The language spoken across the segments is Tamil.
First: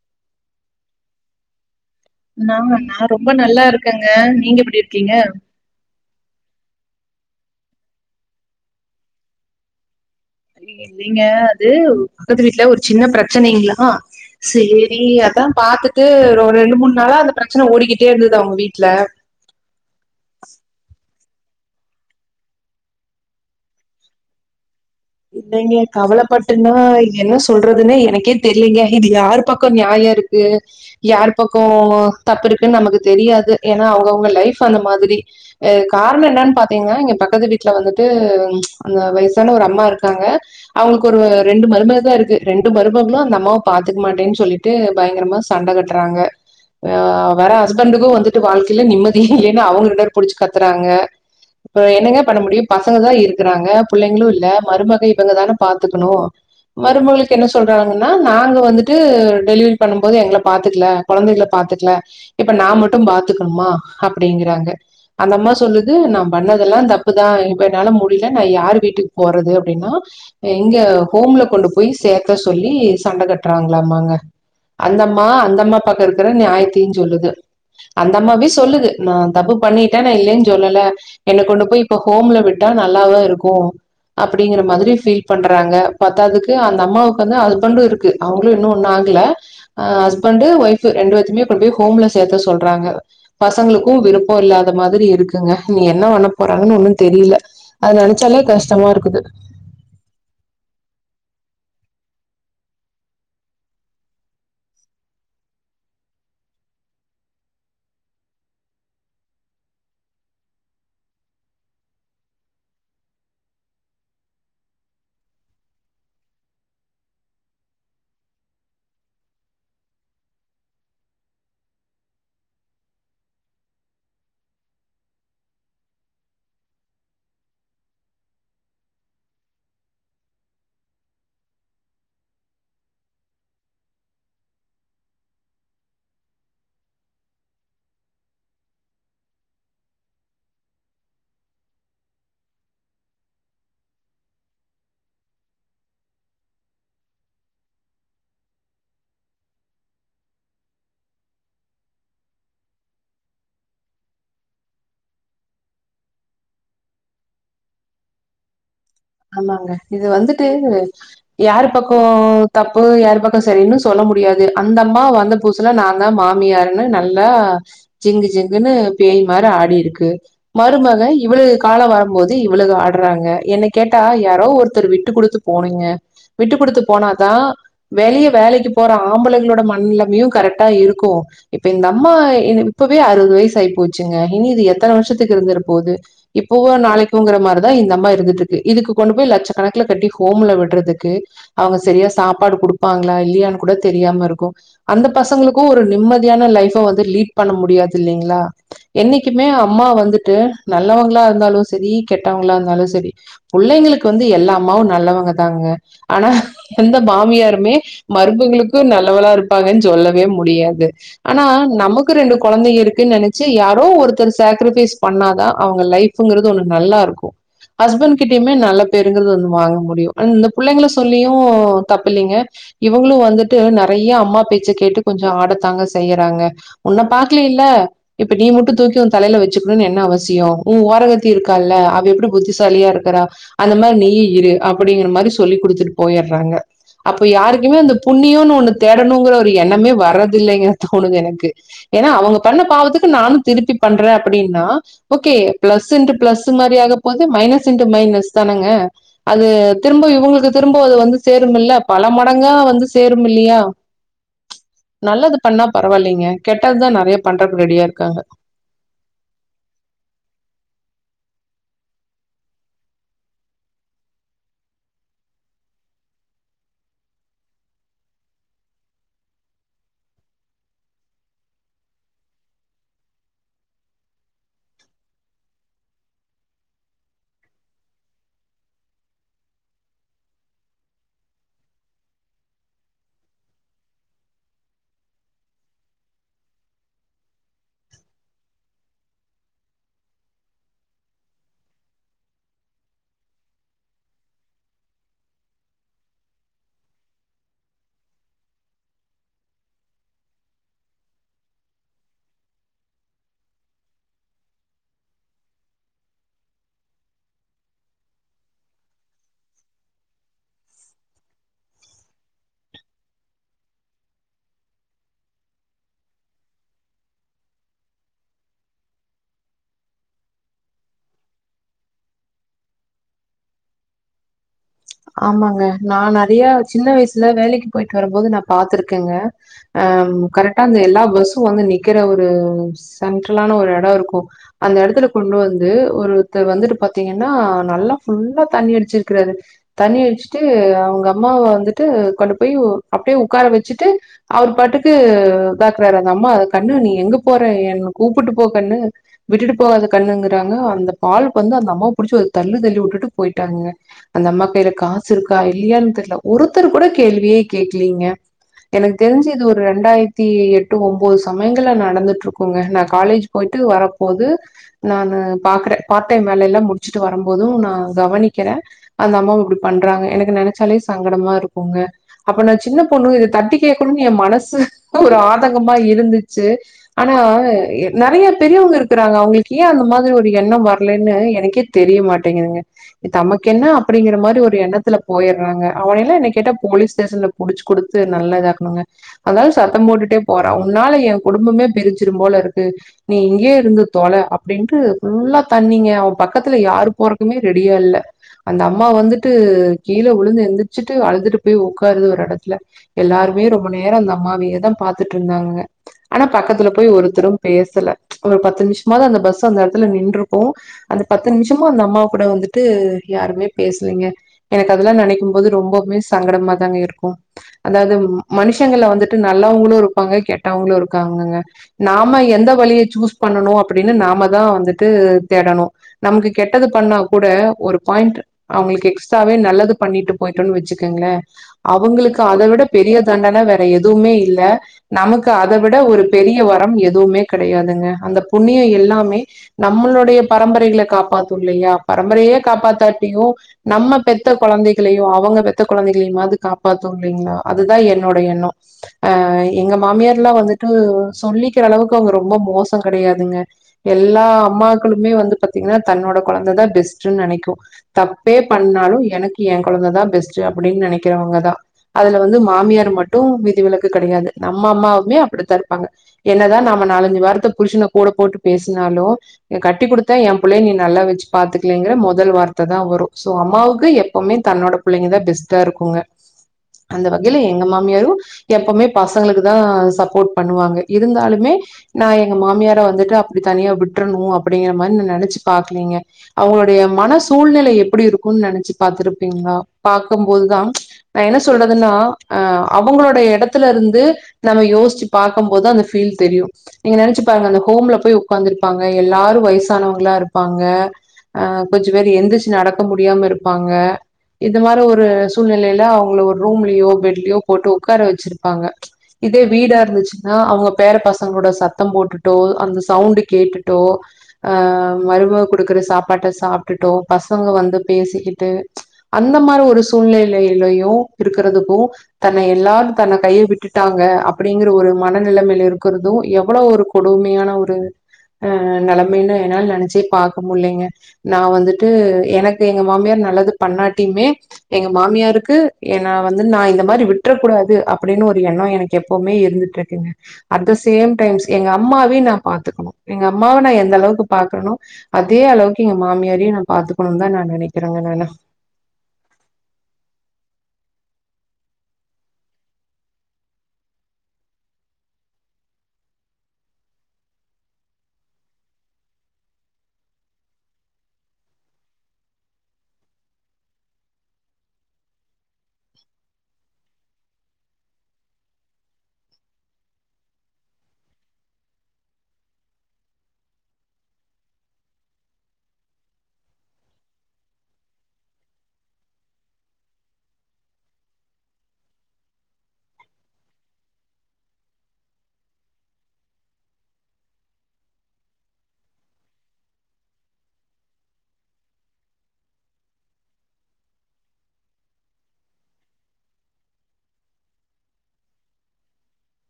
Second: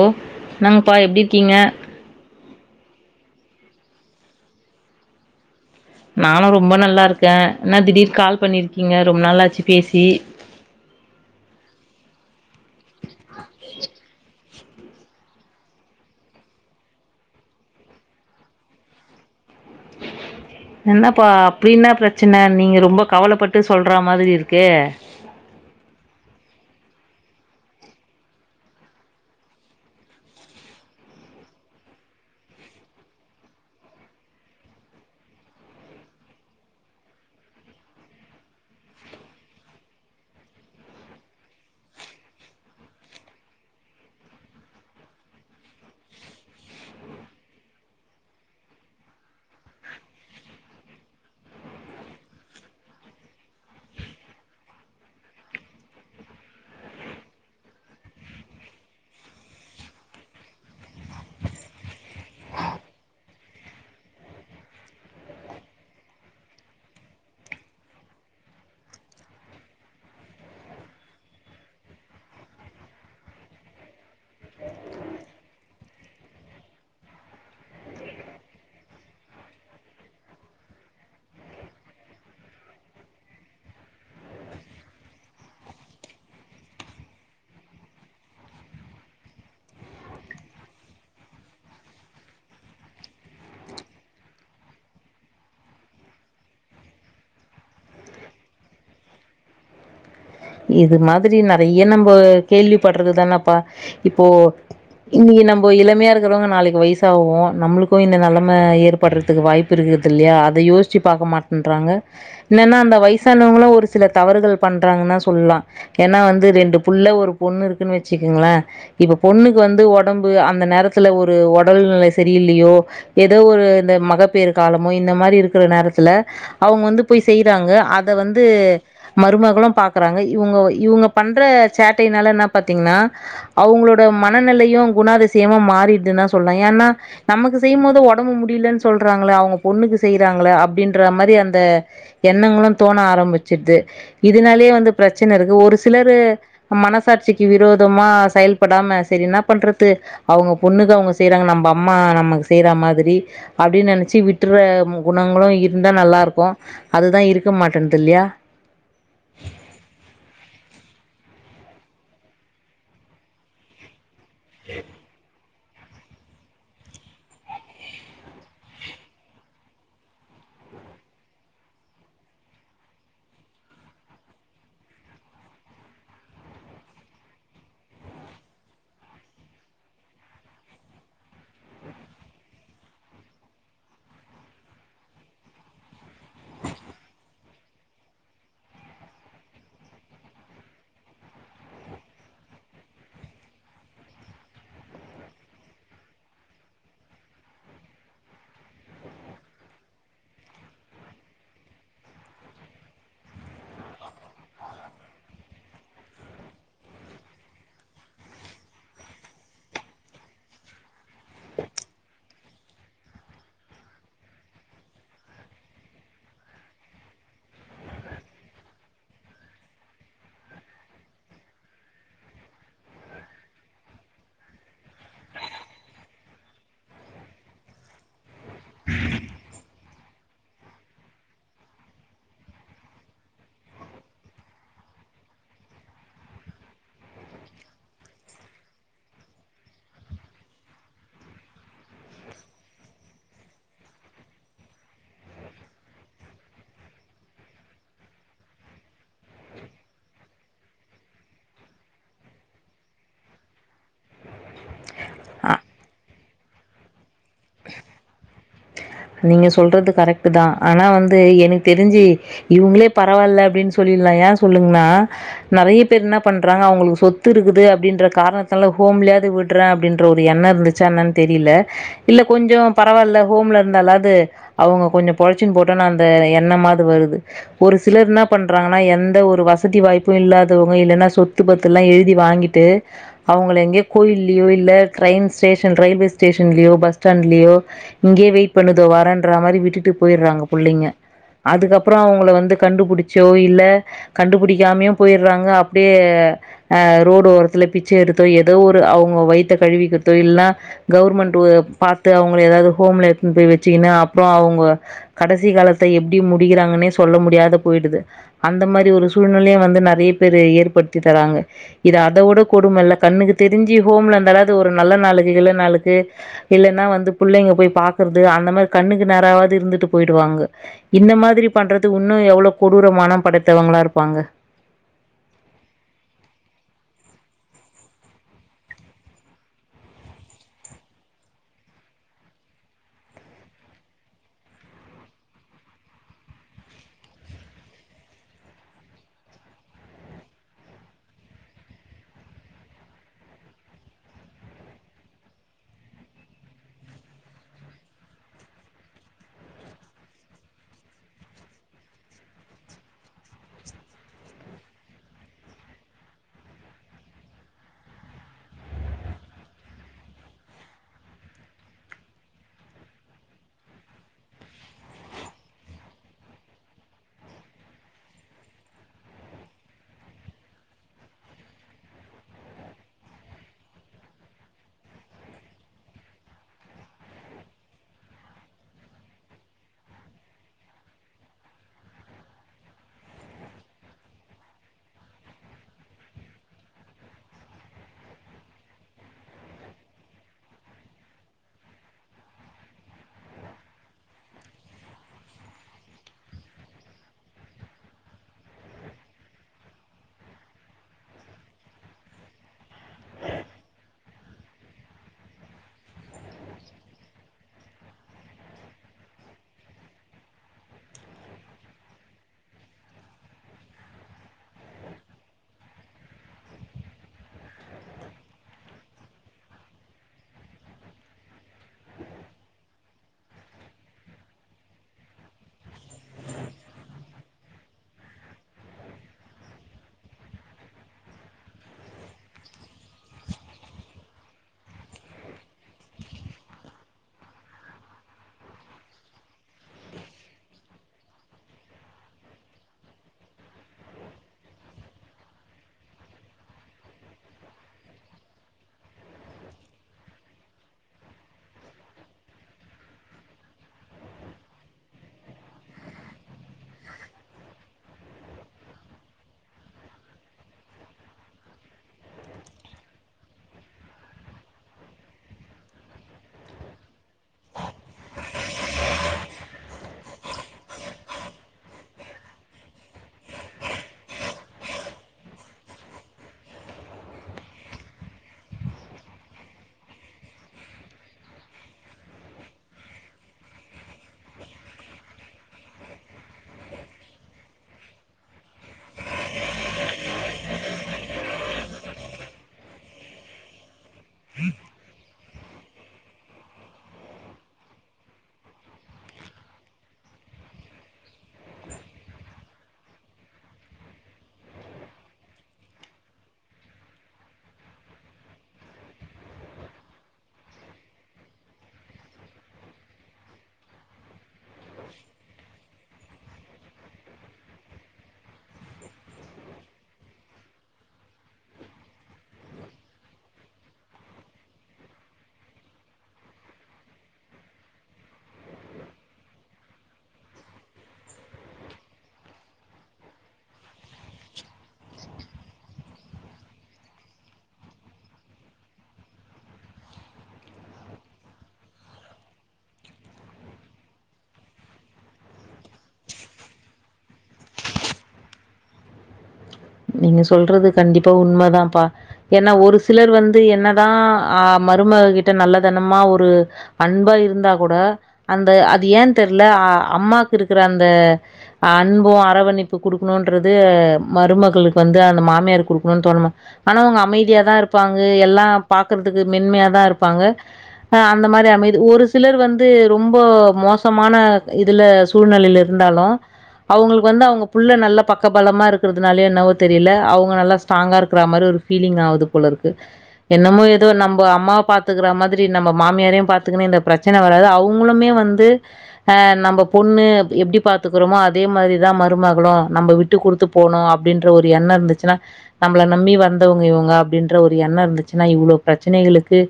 ஓ என்னாங்ப்பா எப்படி இருக்கீங்க ஆ நா ரொம்ப நல்லா இருக்கேங்க நீங்க எப்படி இருக்கீங்க நானு ரொம்ப நல்லா இருக்கே என்னா திடீர் கால் பண்ணிருக்கீங்க ரொம்ப நாளாச்சு பேசி இல்லைங்க அது பக்கத்து வீட்டுல ஒரு சின்ன பிரச்சனைங்களா சேரி அதா பாத்துட்டு ஒரு ரெண்டு மூணு நாளா அந்த பிரச்சன ஓடிக்கிட்டே இருந்தது அவங்க வீட்டல என்னப்பா அப்டி என்னா பிரச்சன நீங்க ரொம்ப கவலப்பட்டு சொல்ற மாதிரி இருக்கே இல்லைங்க கவலப்பட் என்ன என்ன சொல்றதுன்னே எனக்கே தெரியலீங்க இது யாரு பக்கம் நியாயோ இருக்கு யாரு பக்கம் தப்பு இருக்குன் நமக்கு தெரியாது ஏன்னா அவங்கவுங்க லைஃப் அந்த மாதிரி அ காரணம் என்னன்னு பாத்தீங்கன்னா எங்க பக்கத்து வீட்டுல வந்துட்டு அந்த வயசான ஒரு அம்மா இருக் காங்க அவங்களுக்கு ஒரு ரெண்டு மருமக தா இருக்கு ரெண்டு மருமகளும் அந்த அம்மாவ பாத்துக்க மாட்டேன் சொல்லிட்டு பயங்கரமா சண்ட கட்டுறாங்க வேற ஹஸ்பண்டக்கு வந்துட்டு வாழ்க்கையில நிம்மதியே இல்லன்னு அவங்க ரெண்டு பேரு புடிச்சு கத்துறாங்க என்னங்க பண்ண முடியும் பசங்கதா இருக்கறாங்க புள்ளைங்களு இல்ல மரும இவங்கதானே பாத்துக்கணு மருமகளுக்கு என்ன சொல்றாங்கன்னா நாங்க வந்துட்டு டெலிவரி பண்ணும் போது எங்கள பாத்துக்கல கொழந்தைகள பாத்துக்கல இப்ப நா மட்டும் பாத்துக்கணுமா அப்படிங்கறாங்க அந்த அம்மா சொல்லுது நா பண்ணதெல்லா தப்புதா இப்ப என்னால முடியல நா யாரு வீட்டுக்கு போறது அப்படினா இங்க ஹோம்ல கொண்டு போய் சேக்க சொல்லி சண்டை கட்டுறாங்களாமாங்க அந்த அம்மா அந்த அம்மா பக்க இருக்கிற நியாயத்தியு சொல்லுது அந்த அம்மாவே சொல்லுது நா தப்பு பண்ணிட்டே நா இல்லைன்னு சொல்லல என்ன கொண்டு போய் இப்ப ஹோம்ல விட்டா நல்லாவா இருக்கு அப் ப்படிங்கிற மாதிரி ஃபீல் பண்றாங்க பத்தாதுக்கு அந்த அம்மாவுக்கு வந்து ஹஸ்பண்டு இருக்கு அவங்களு இன்னு ஒன்னு ஆகல ஹஸ்பண்ட்டு ஒய்ஃப் ரெண்டு பேத்தையுமே கொண்டு போய் ஹோம்ல சேத்த சொல்றாங்க பசங்களுக்கு விருப்பம் இல்லாத மாதிரி இருக்குங்க இனி என்ன பண்ண போறாங்கன்னு ஒன்னு தெரியல அது நெனைச்சாலே கஷ்டமா இருக்குது இது மாதிரி நெறைய நம்போ கேள்வி படுறதுதானேப்பா இப்போ இன்னைக்கு நம்ம இளமையா இருக்கிறவங்க நாளைக்கு வயசாவோம் நம்மளுக்கு இந்த நெலம ஏற்படுறதுக்கு வாய்ப்பு இருக்குது இல்லையா அத யோசிச்சு பாக்க மாட்டன்றாங்க என்னன்னா அந்த வயசானவங்களு ஒரு சில தவறுகள் பண்றாங்கன்னா சொல்லா ஏன்னா வந்து ரெண்டு புள்ள ஒரு பொண்ணு இருக்குன்னு வச்சுக்கங்களே இப்ப பொண்ணுக்கு வந்து ஒடம்பு அந்த நேரத்துல ஒரு ஒடல் நிலை சரியில்லையோ ஏதோ ஒரு இந்த மகப்பேறு காலமோ இந்த மாரி இருக்கிற நேரத்துல அவங்க வந்து போய் செய்றாங்க அத வந்து மருமகளும் பாக் கறாங்க இவங்க பண்ற சேட்டையினால என்ன பாத்தீங்கன்னா அவங்களோட மனநிலையு குணாதிசயமா மாறிடுதுன்ன சொல்றே ஏன்னா நமக்கு செய்யும் போது ஒடம்பு முடியலன்னு சொல்றாங்கள அவங்க பொண்ணுக்கு செய்யறாங்கள அப்படின்ற மாரி அந்த எண்ணங்களு தோண ஆரம்பிச்சடுது இதனாலயே வந்து பிரச்சன இருக்கு ஒரு சிலரு மனசாட்சிக்கு விரோதமா செயல்படாம சரி என்னா பண்றது அவங்க பொண்ணுக்கு அவங்க செய்யறாங்க நம்ம அம்மா நமக்கு செய்ற மாதிரி அப்படின் நெனச்சு விட்டுற குணங்களு இருந்தா நல்லா இருக்கு அதுதா இருக்க மாட்டேன்னுது இல்லையா ஆமாங்க இது வந்துட்டு யாரு பக்கோ தப்பு யாரு பக்கோ சரின்னு சொல்ல முடியா து அந்த அம்மா வந்து புதுசுல நா தா மாமியார்ன்னு நல்லா ஜிங்கு ஜிங்குன்னு பேய் மாரி ஆடிருக்கு மருமக இவ்வளுக கால வரும்போது இவ்வளுக ஆடுறாங்க எனக் கேட்டா யாரோ ஒருத்தர் விட்டு கொடுத்து போனுங்க விட்டு கொடுத்து போனாதா வெளிய வேலைக்கு போற ஆம்பலங்களோட மனனிலமையும் கரெக்டா இருக்கு இப்ப இந்த அம்மா இப்பவே அறுபது வயசு ஆயி போச்சுங்க இனி இது எத்தன வருஷத்துக்கு இருந்துர போகுது இப்பவோ நாளைக்கோங்கிற மாரி தா இந்தமா இருந்துட்ருக் கு இதுக்கு கொண்டு போய் லட்ச கணக்குல கட்டி ஹோம்ல விடுறதுக்கு அவங்க சரியா சாப்பாடு குடுப்பாங்களா இல்லையான் கூட தெரியாம இருக்கும் அந்த பசங்களுக்கு ஒரு நிம்மதியான லைஃப் வந்து லீட் பண்ண முடியாது இல்லைங்களா என்னைக்குமே அம்மா வந்துட்டு நல்லவங்களா இருந்தாலு சரி கெட்டவங்களா இருந்தாலு சரி புள்ளைங்களுக்கு வந்து எல்லா அம்மாவு நல்லவங்கதாங்க ஆனா எந்த மாமியாருமே மருமகளுக்கு நல்லவளா இருப்பாங்கன்னு சொல்லவே முடியாது ஆனா நமக்கு ரெண்டு கொழந்தைங்க இருக்குன்னு நெனச்சு யாரோ ஒருத்தர் சேக்கரிபைஸ் பண்ணாதா அவங்க லைஃப்ங்கிறது ஒண்ணு நல்லா இருக்கு ஹஸ்பண்ட் கிட்டயுமே நல்ல பேருங்கிறது வந்து வாங்க முடியு இந்த புள்ளைங்கள சொல்லியும் தப்புலிங்க இவங்களு வந்துட்டு நெறைய அம்மா பேச்சை கேட்டு கொஞ்சம் ஆடத்தாங்க செய்யறாங்க உன்ன பாக்கலேல்ல இப்ப நீ மட்டும் தூக்கி உன் தலையில வச்சு னுன் என்ன அவசியம் உன் ஓரகத்தி இருக்கால்ல அவ எப்படி புத்திசாலியா இருக் க்றா அந்தமாரி நீயு இரு அப்படிங்கிற மாரி சொல்லி கொடுத்துட்டு போயறாங்க அப்ப யாருக்குமே அந்த புண்ணியனு ஒண்ணு தேடணுங்கற ஒரு எண்ணமே வரது இல்லைங்க தோணுது எனக்கு ஏன்னா அவங்க பண்ண பாவத்துக்கு நானு திருப்பி பண்றே அப்படின்னா ஓகே ப்ளஸ் இன்டு ப்ளஸ் மாரி ஆக போது மைனஸ் இன்ட்டு மைனஸ் தானங்க அது திரும்ப இவுங்களுக்கு திரும்ப அது வந்து சேருமல்ல பல மடங்கா வந்து சேரும் இல்லையா நல்லது பண்ணா பரவால்லைங்க கெட்டதுதா நெறையா பண்றக்கு ரெடியா இருக்காங்க நீங்க சொல்றது கரெக்ட்டுதா ஆனா வந்து என்க்கு தெரிஞ்சு இவுங்களே பரவால்ல அப்டின்னு சொல்லிர்லா ஏ சொல்லுங்னா நெறைய பேர் என்ன பண்றாங்க அவங்களுக்கு சொத்து இருக்குது அப்டின்ற காரணத்தால ஹோம்லையாது விடறே அப்டின்ற ஒரு எண்ண இருந்துச்சா என்னன் தெரில இல்ல கொஞ்ச பரவால்ல ஹோம்ல இருந்தாலாது அவுங்க கொஞ்ச பொழச்சின் போட்டுன் அந்த எண்ணமாது வருது ஒரு சிலர் இன்னா பண்றாங்னா எந்த ஒரு வசதி வாய்ப்பு இல்லாதவங்க இல்லன்னா சொத்து பத்துல்லா எழுதி வாங்கிட்டு அவங்கள எங்கயோ கோயில்லயோ இல்ல டிரெயின் ஸ்டேஷன் ரயில்வே ஸ்டேஷன்லியோ பஸ் ஸ்டாண்ட்லியோ இங்கயே வெய்ட் பண்ணு இதோ வரன்ற மாரி விட்டுட்டு போயிர்றாங்க புள்ளைங்க அதுக்கப்பற அவங்கள வந்து கண்டுபுடிச்சோ இல்ல கண்டுபிடிக்காமயு போயிர்றாங்க அப்டியே அ ரோடு ஓரத்துல பிச்சை எடுத்தோ எதோ ஒரு அவங்க வயித்த கழுவிக்கிறதோ இல்னா கவர்மெண்ட்டு பாத்து அவங்கள எதாவுது ஹோம்ல கொண்டு போய் வெச்சுகினு அப்ற அவங்க கடைசி காலத்த எப்டி முடிகிறாங்கனே சொல்ல முடியாத போயிடுது அந்த மாரி ஒரு சூழ்நிலையு வந்து நெறைய பேரு ஏற்படுத்தி தராங்க இது அத விட கொடுமல்ல கண்ணுக்கு தெரிஞ்சு ஹோம்ல இருந்தாலாவுது ஒரு நல்ல நாளுக்கு கில்ல நாளுக்கு இல்லனா வந்து பிள்ளைங்க போய் பா க்கறது அந்த மாரி கண்ணுக்கு நேராவாது இருந்துட்டு போயிடுவாங்க இந்த மாதிரி பண்றது உன்னு எவ்ளோ கொடூர மன படைத்தவங்களா இருப்பாங்க ஆமாங்க நா நறையா சின்ன வயசுல வேலைக்கு போயிட்டு வரும்போது நா பாத்துருக்கங்க அ கரெட்டா அந்த எல்லா பஸ்ஸு வந்து நிக்கற ஒரு சென்ட்ரலான ஒரு எட இருக்கு அந்த எடத்துல கொண்டு வந்து ஒருத்தர் வந்துட்டு பாத்திங்கனா நல்லா ஃபுல்லா தண்ணி அடிச்சிருக்றாரு தண்ணி அடிச்சிட்டு அவங்க அம்மாவ வந்துட்டு கொண்டு போய் அப்டியே உக்கார வெச்சுட்டு அவர் பாட்டுக்கு பாக்றாரு அந்த அம்மா கண்ணு நீ எங்க போற என்ன கூப்புட்டு போ கண்ணு விட்டுட்டு போகாத கண்ணுங்கிறாங்க அந்த ஆளுக் வந்து அந்த அம்மாவ புடிச்சி ஒரு தள்ளு தள்ளி வுட்டுட்டு போயிட்டாங்க அந்த அம்மாக் வேற காசு இருக்கா இல்லியானு தெர்ல ஒருத்தர் கூட கேள்வியே கேக்லிங்க எனக்கு தெரிஞ்சு இது ஒரு ரண்டாயிரத்தி எட்டு ஒம்போது சமயங்கள்ல நடந்துட்ருக்குங்க நா காலேஜ் போயிட்டு வரப்போது நானு பாக்கற பார்ட் டைம் வேலைலா முடிச்சுட்டு வரம்போது நா கவனிக்கற அந்த அம்மாவ இப்டி பண்றாங்க எனக்கு நெனச்சாலே சங்கடமா இருக்குங்க அப்ப நா சின்ன பொண்ணு இத தட்டி கேக்கணுனு எ மனசு ஒரு ஆதங்கமா இருந்துச்சு ஆனா நெறையா பெரியவங்க இருக்கிறாங்க அவங்களுக்கு ஏ அந்த மாரி ஒரு எண்ணம் வரலைன்னு எனக்கே தெரிய மாட்டேங்குதுங்க இது நமக்கு என்ன அப்டிங்ற மாரி ஒரு எண்ணத்துல போயர்றாங்க அவனைலா என்னய கேட்டா போலீஸ் ஸ்டேஷன்ல புடிச்சு குடுத்து நல்லா இதாக்கனுங்க அந்தாளு சத்தம் போட்டுட்டே போறா உன்னால எங் குடும்பமே பிரிச்சுறும் போலருக்கு நீ இங்கயே இருந்து தொல அப்டின்ட்டு ஃபுல்லா தண்ணிங்க அவ பக்கத்துல யாரு போறக்குமே ரெடியா இல்ல அந்த அம்மா வந்து ட்டு கீழ வுழுந்து எந்திரிச்சுட்டு அழுதுட்டு போய் உக்காருது ஒரு எடத்துல எல்லாருமே ரொம்ப நேர அந்த அம்மாவயேதா பாத்துட்ருந்தாங்க ஆனா பக்கத்துல போய் ஒருத்தரு பேசல ஒரு பத்து நிம்ஷமாவது அந்த பஸ் அந்த எடத்துல நின்றுக்கு அந்த பத்து நிமிஷமு அந்த அம்மா கூட வந்துட்டு யாருமே பேசலிங்க எனக்கு அதெலா நெனைக்கும் போது ரொம்பவுமே சங்கடமா தாங்க இருக்கு அதாது மனுஷங்கள்ல வந்துட்டு நல்லவங்களு இருப்பாங்க கெட்டவங்களு இருக்காங்கங்க நாம எந்த வழிய சூஸ் பண்ணணு அப்டின்னு நாமதா வந்துட்டு தேடணு நம்ளுக்கு கெட்டது பண்ணா கூட ஒரு பாயிண்ட் அவங்ளுக்கு எக்ஸ் ட்ராவே நல்லது பண்ணிட்டு போயிட்டோன்னு வெச்சுக்குங்ளே அவங்ளுக்கு அதவிட பெரிய தண்டன வேற எதுவுமே இல்ல நமக்கு அத விட ஒரு பெரிய வரம் எதுவுமே கெடயாதுங்க அந்த புண்ணிய எல்லாமே நம்மளோடைய பரம்பரைகள காப்பாத்து இல்லையா பரம்பரையே காப்பாத்தாட்டியு நம்ம பெத்த கொழந்தைகளையு அவங்க பெத்த கொழந்தைகளையுமாவது காப்பாத்து இல்லைங்ளா அதுதா என்னோட எண்ண அ எங்க மாமியார்லா வந்துட்டு சொல்லிக்கிறளவுக்கு அவங்க ரொம்ப மோச கெடையாதுங்க எல்லா அம்மாக்களுமே வந்து பாத்திங்கனா தன்னோட கொழந்ததா பெஸ்ட்டுன் நெனைக்கு தப் பே பண்ணாலு எனக்கு எ கொழந்ததா பெஸ்ட்டு அப்டின் நெனைக்கறவங்கதா அதுல வந்து மாமியார் மட்டு விதிவிலக்கு கெடையாது நம்ம அம்மாவுமே அப்படித்தா இருப்பாங்க என்னதா நாம நாலஞ்சு வார்த்த புருஷன கூட போட்டு பேசுனாலு எ கட்டி குடுத்தா எம் பிள்ளைய நீ நல்லா வெச்சு பாத்துக்லிங்கிற மொதல் வார்த்ததா வரு சோ அம்மாவுக்கு எப்போமே தன்னோட பிள்ளைங்கதா பெஸ்ட்டாருக்குங்க அந்த வகைல எங்க மாமியாரு எப்பமே பசங்ளுக்குதா சப்போர்ட் பண்ணுவாங்க இருந்தாலுமே நா எங்க மாமியார வந்துட்டு அப்டி தனியா விட்றணு அப்டிங்கிற மாரி நா நெனச்சு பாக்லிங்க அவங்களுடைய மன சூழ்நிலைய எப்புடி இருக்குனு நெனச்சு பாத்துருப்பிங்ளா பாக்கும்போதுதா நா என்ன சொல்றதுன்னா ஆ அவங்களுடய எடத்துலருந்து நம்ம யோசிச்சு பாக்கும்போதா அந்த ஃபீல் தெரியு நீங்க நெனச்சு பாருங்க அந்த ஹோம்ல போய் உக்காந்துருப்பாங்க எல்லாரு வயசானவங்களா இருப்பாங்க ஆ கொஞ்ச பேர் எந்திரிச்சு நட நடக்க முடியாம இருப்பாங்க இந்த மாரி ஒரு சூழ்நிலைல அவங்கள ஒரு ரூம்லியோ பெட்லியோ போட்டு உக்கார வெச்சிருப்பாங்க இதே வீடா இருந்துச்சுனா அவங்க பேர பசங்களோட சத்தம் போட்டுட்டோ அந்த சவுண்டு கேட்டுட்டோ அ மருமக குடுக்கற சாப்பாட்ட சாப்ட்டுட்டோ பசங்க வந் து பேசிக்கிட்டு அந்த மாரி ஒரு சூழ்நிலையிலையு இருக்கிறதுக்கு தன்ன எல்லாரு தன்ன கை விட்டுட்டாங்க அப்டிங்கற ஒரு மனநிலைமைல இருக்கறது எவ்ளோ ஒரு கொடுமையான ஒரு அ நெலமைனு என்னால நெனைச்சே பாக்க முல்லிங்க நா வந்துட்டு எனக் எங்க மாம்யார் நல்லது பண்ணாட் டிமே எங்க மாம்யார் றக்கு நா வந்து நா இந்த மாரி விட்றக்கூடாது அப்டின்னு ஒரு எண்ணம் எனக்கு எப்போமே இருந்துட்டுருக்குங்க அட் த சேம் டைம் எங்க அம்மாவயும் நா பாத்துக்கணு எங்க அம்மாவ நா எந்தளவுக்கு பாக்றனோ அதே அளவுக்கு எங்க மாமியாரயும் நா பாத்துக்கணுன்தா நா நெனக்கிறங்க நானு நீங்க சொல்றது கண்டிப்பா உண்மதாப்பா ஏன்னா ஒரு சிலர் வந்து என்னதா அ மருமக கிட்ட நல்லதனமா ஒரு அன்பா இருந்தா கூட அந்த அது ஏன் தெர்ல அம்மாக்கு இருக்கிற அந்த அன்பும் அரவணைப்பு குடுக்கணுன்றது மருமக மறுமகள்க்கு அந்த மாமியார் குடுக்ணுனு தோன மா ஆனா அவங்க அமைதியாதாருப்பாங்க எல்லா பாக்றதுக்கு மென்மையாதா இருப்பாங்க அந்த மாரி அமைதி ஒரு சிலர் வந்து ரொம்ப மோசமான இதுல சூழ்நிலைல இருந்தாலு அவங்ளுக்கு வந்து அவுங்க நல்ல பக்கபலமா இருக்கிறதுனாலையோ என்னவோ தெரில அவுங்க நல்லா ஸ்ட்ராங்கா இருக்ரா மாரி ஒரு ப்பீலிங்காவுது போலருக்கு என்னமோ ஏதோ நம்ப அம்மாவ பாத்துக்கர மாதுரி நம்ப மாமியாரையு பாத்துகுனு ப்ரச்சன வராது அவங்ளுமே வந்து நம்ப பொண்ணு எப்டி பாத்துக்றமோ அதே மாரிதா மருமகலு நம்ம விட்டு குடுத்து போணு அப்டின்ற ஒரு எண்ண இருந்துச்சுனா நம்மள நம்பி வந்தவங்க இவங்க அப்டின்ற ஒரு எண்ண இர்ந்துச்சுனா இவ்ளோ ப்ரச்சனைகளுக்கு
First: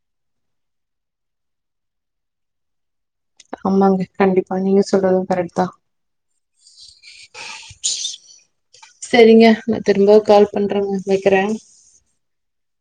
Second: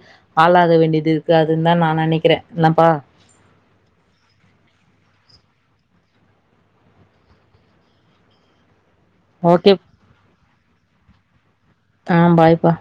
ஆளாக வேண்டியதுருக்காதுனுதா நா நெனைக்கிற என்னப்பா ஆமாங்க கண்டிப்பா நீங்க சொல்றது கரெட்தா செரிங்க ஓகே. நா திரும்போ கால் பண்றங்க வக்கிற அ பாய்ப்பா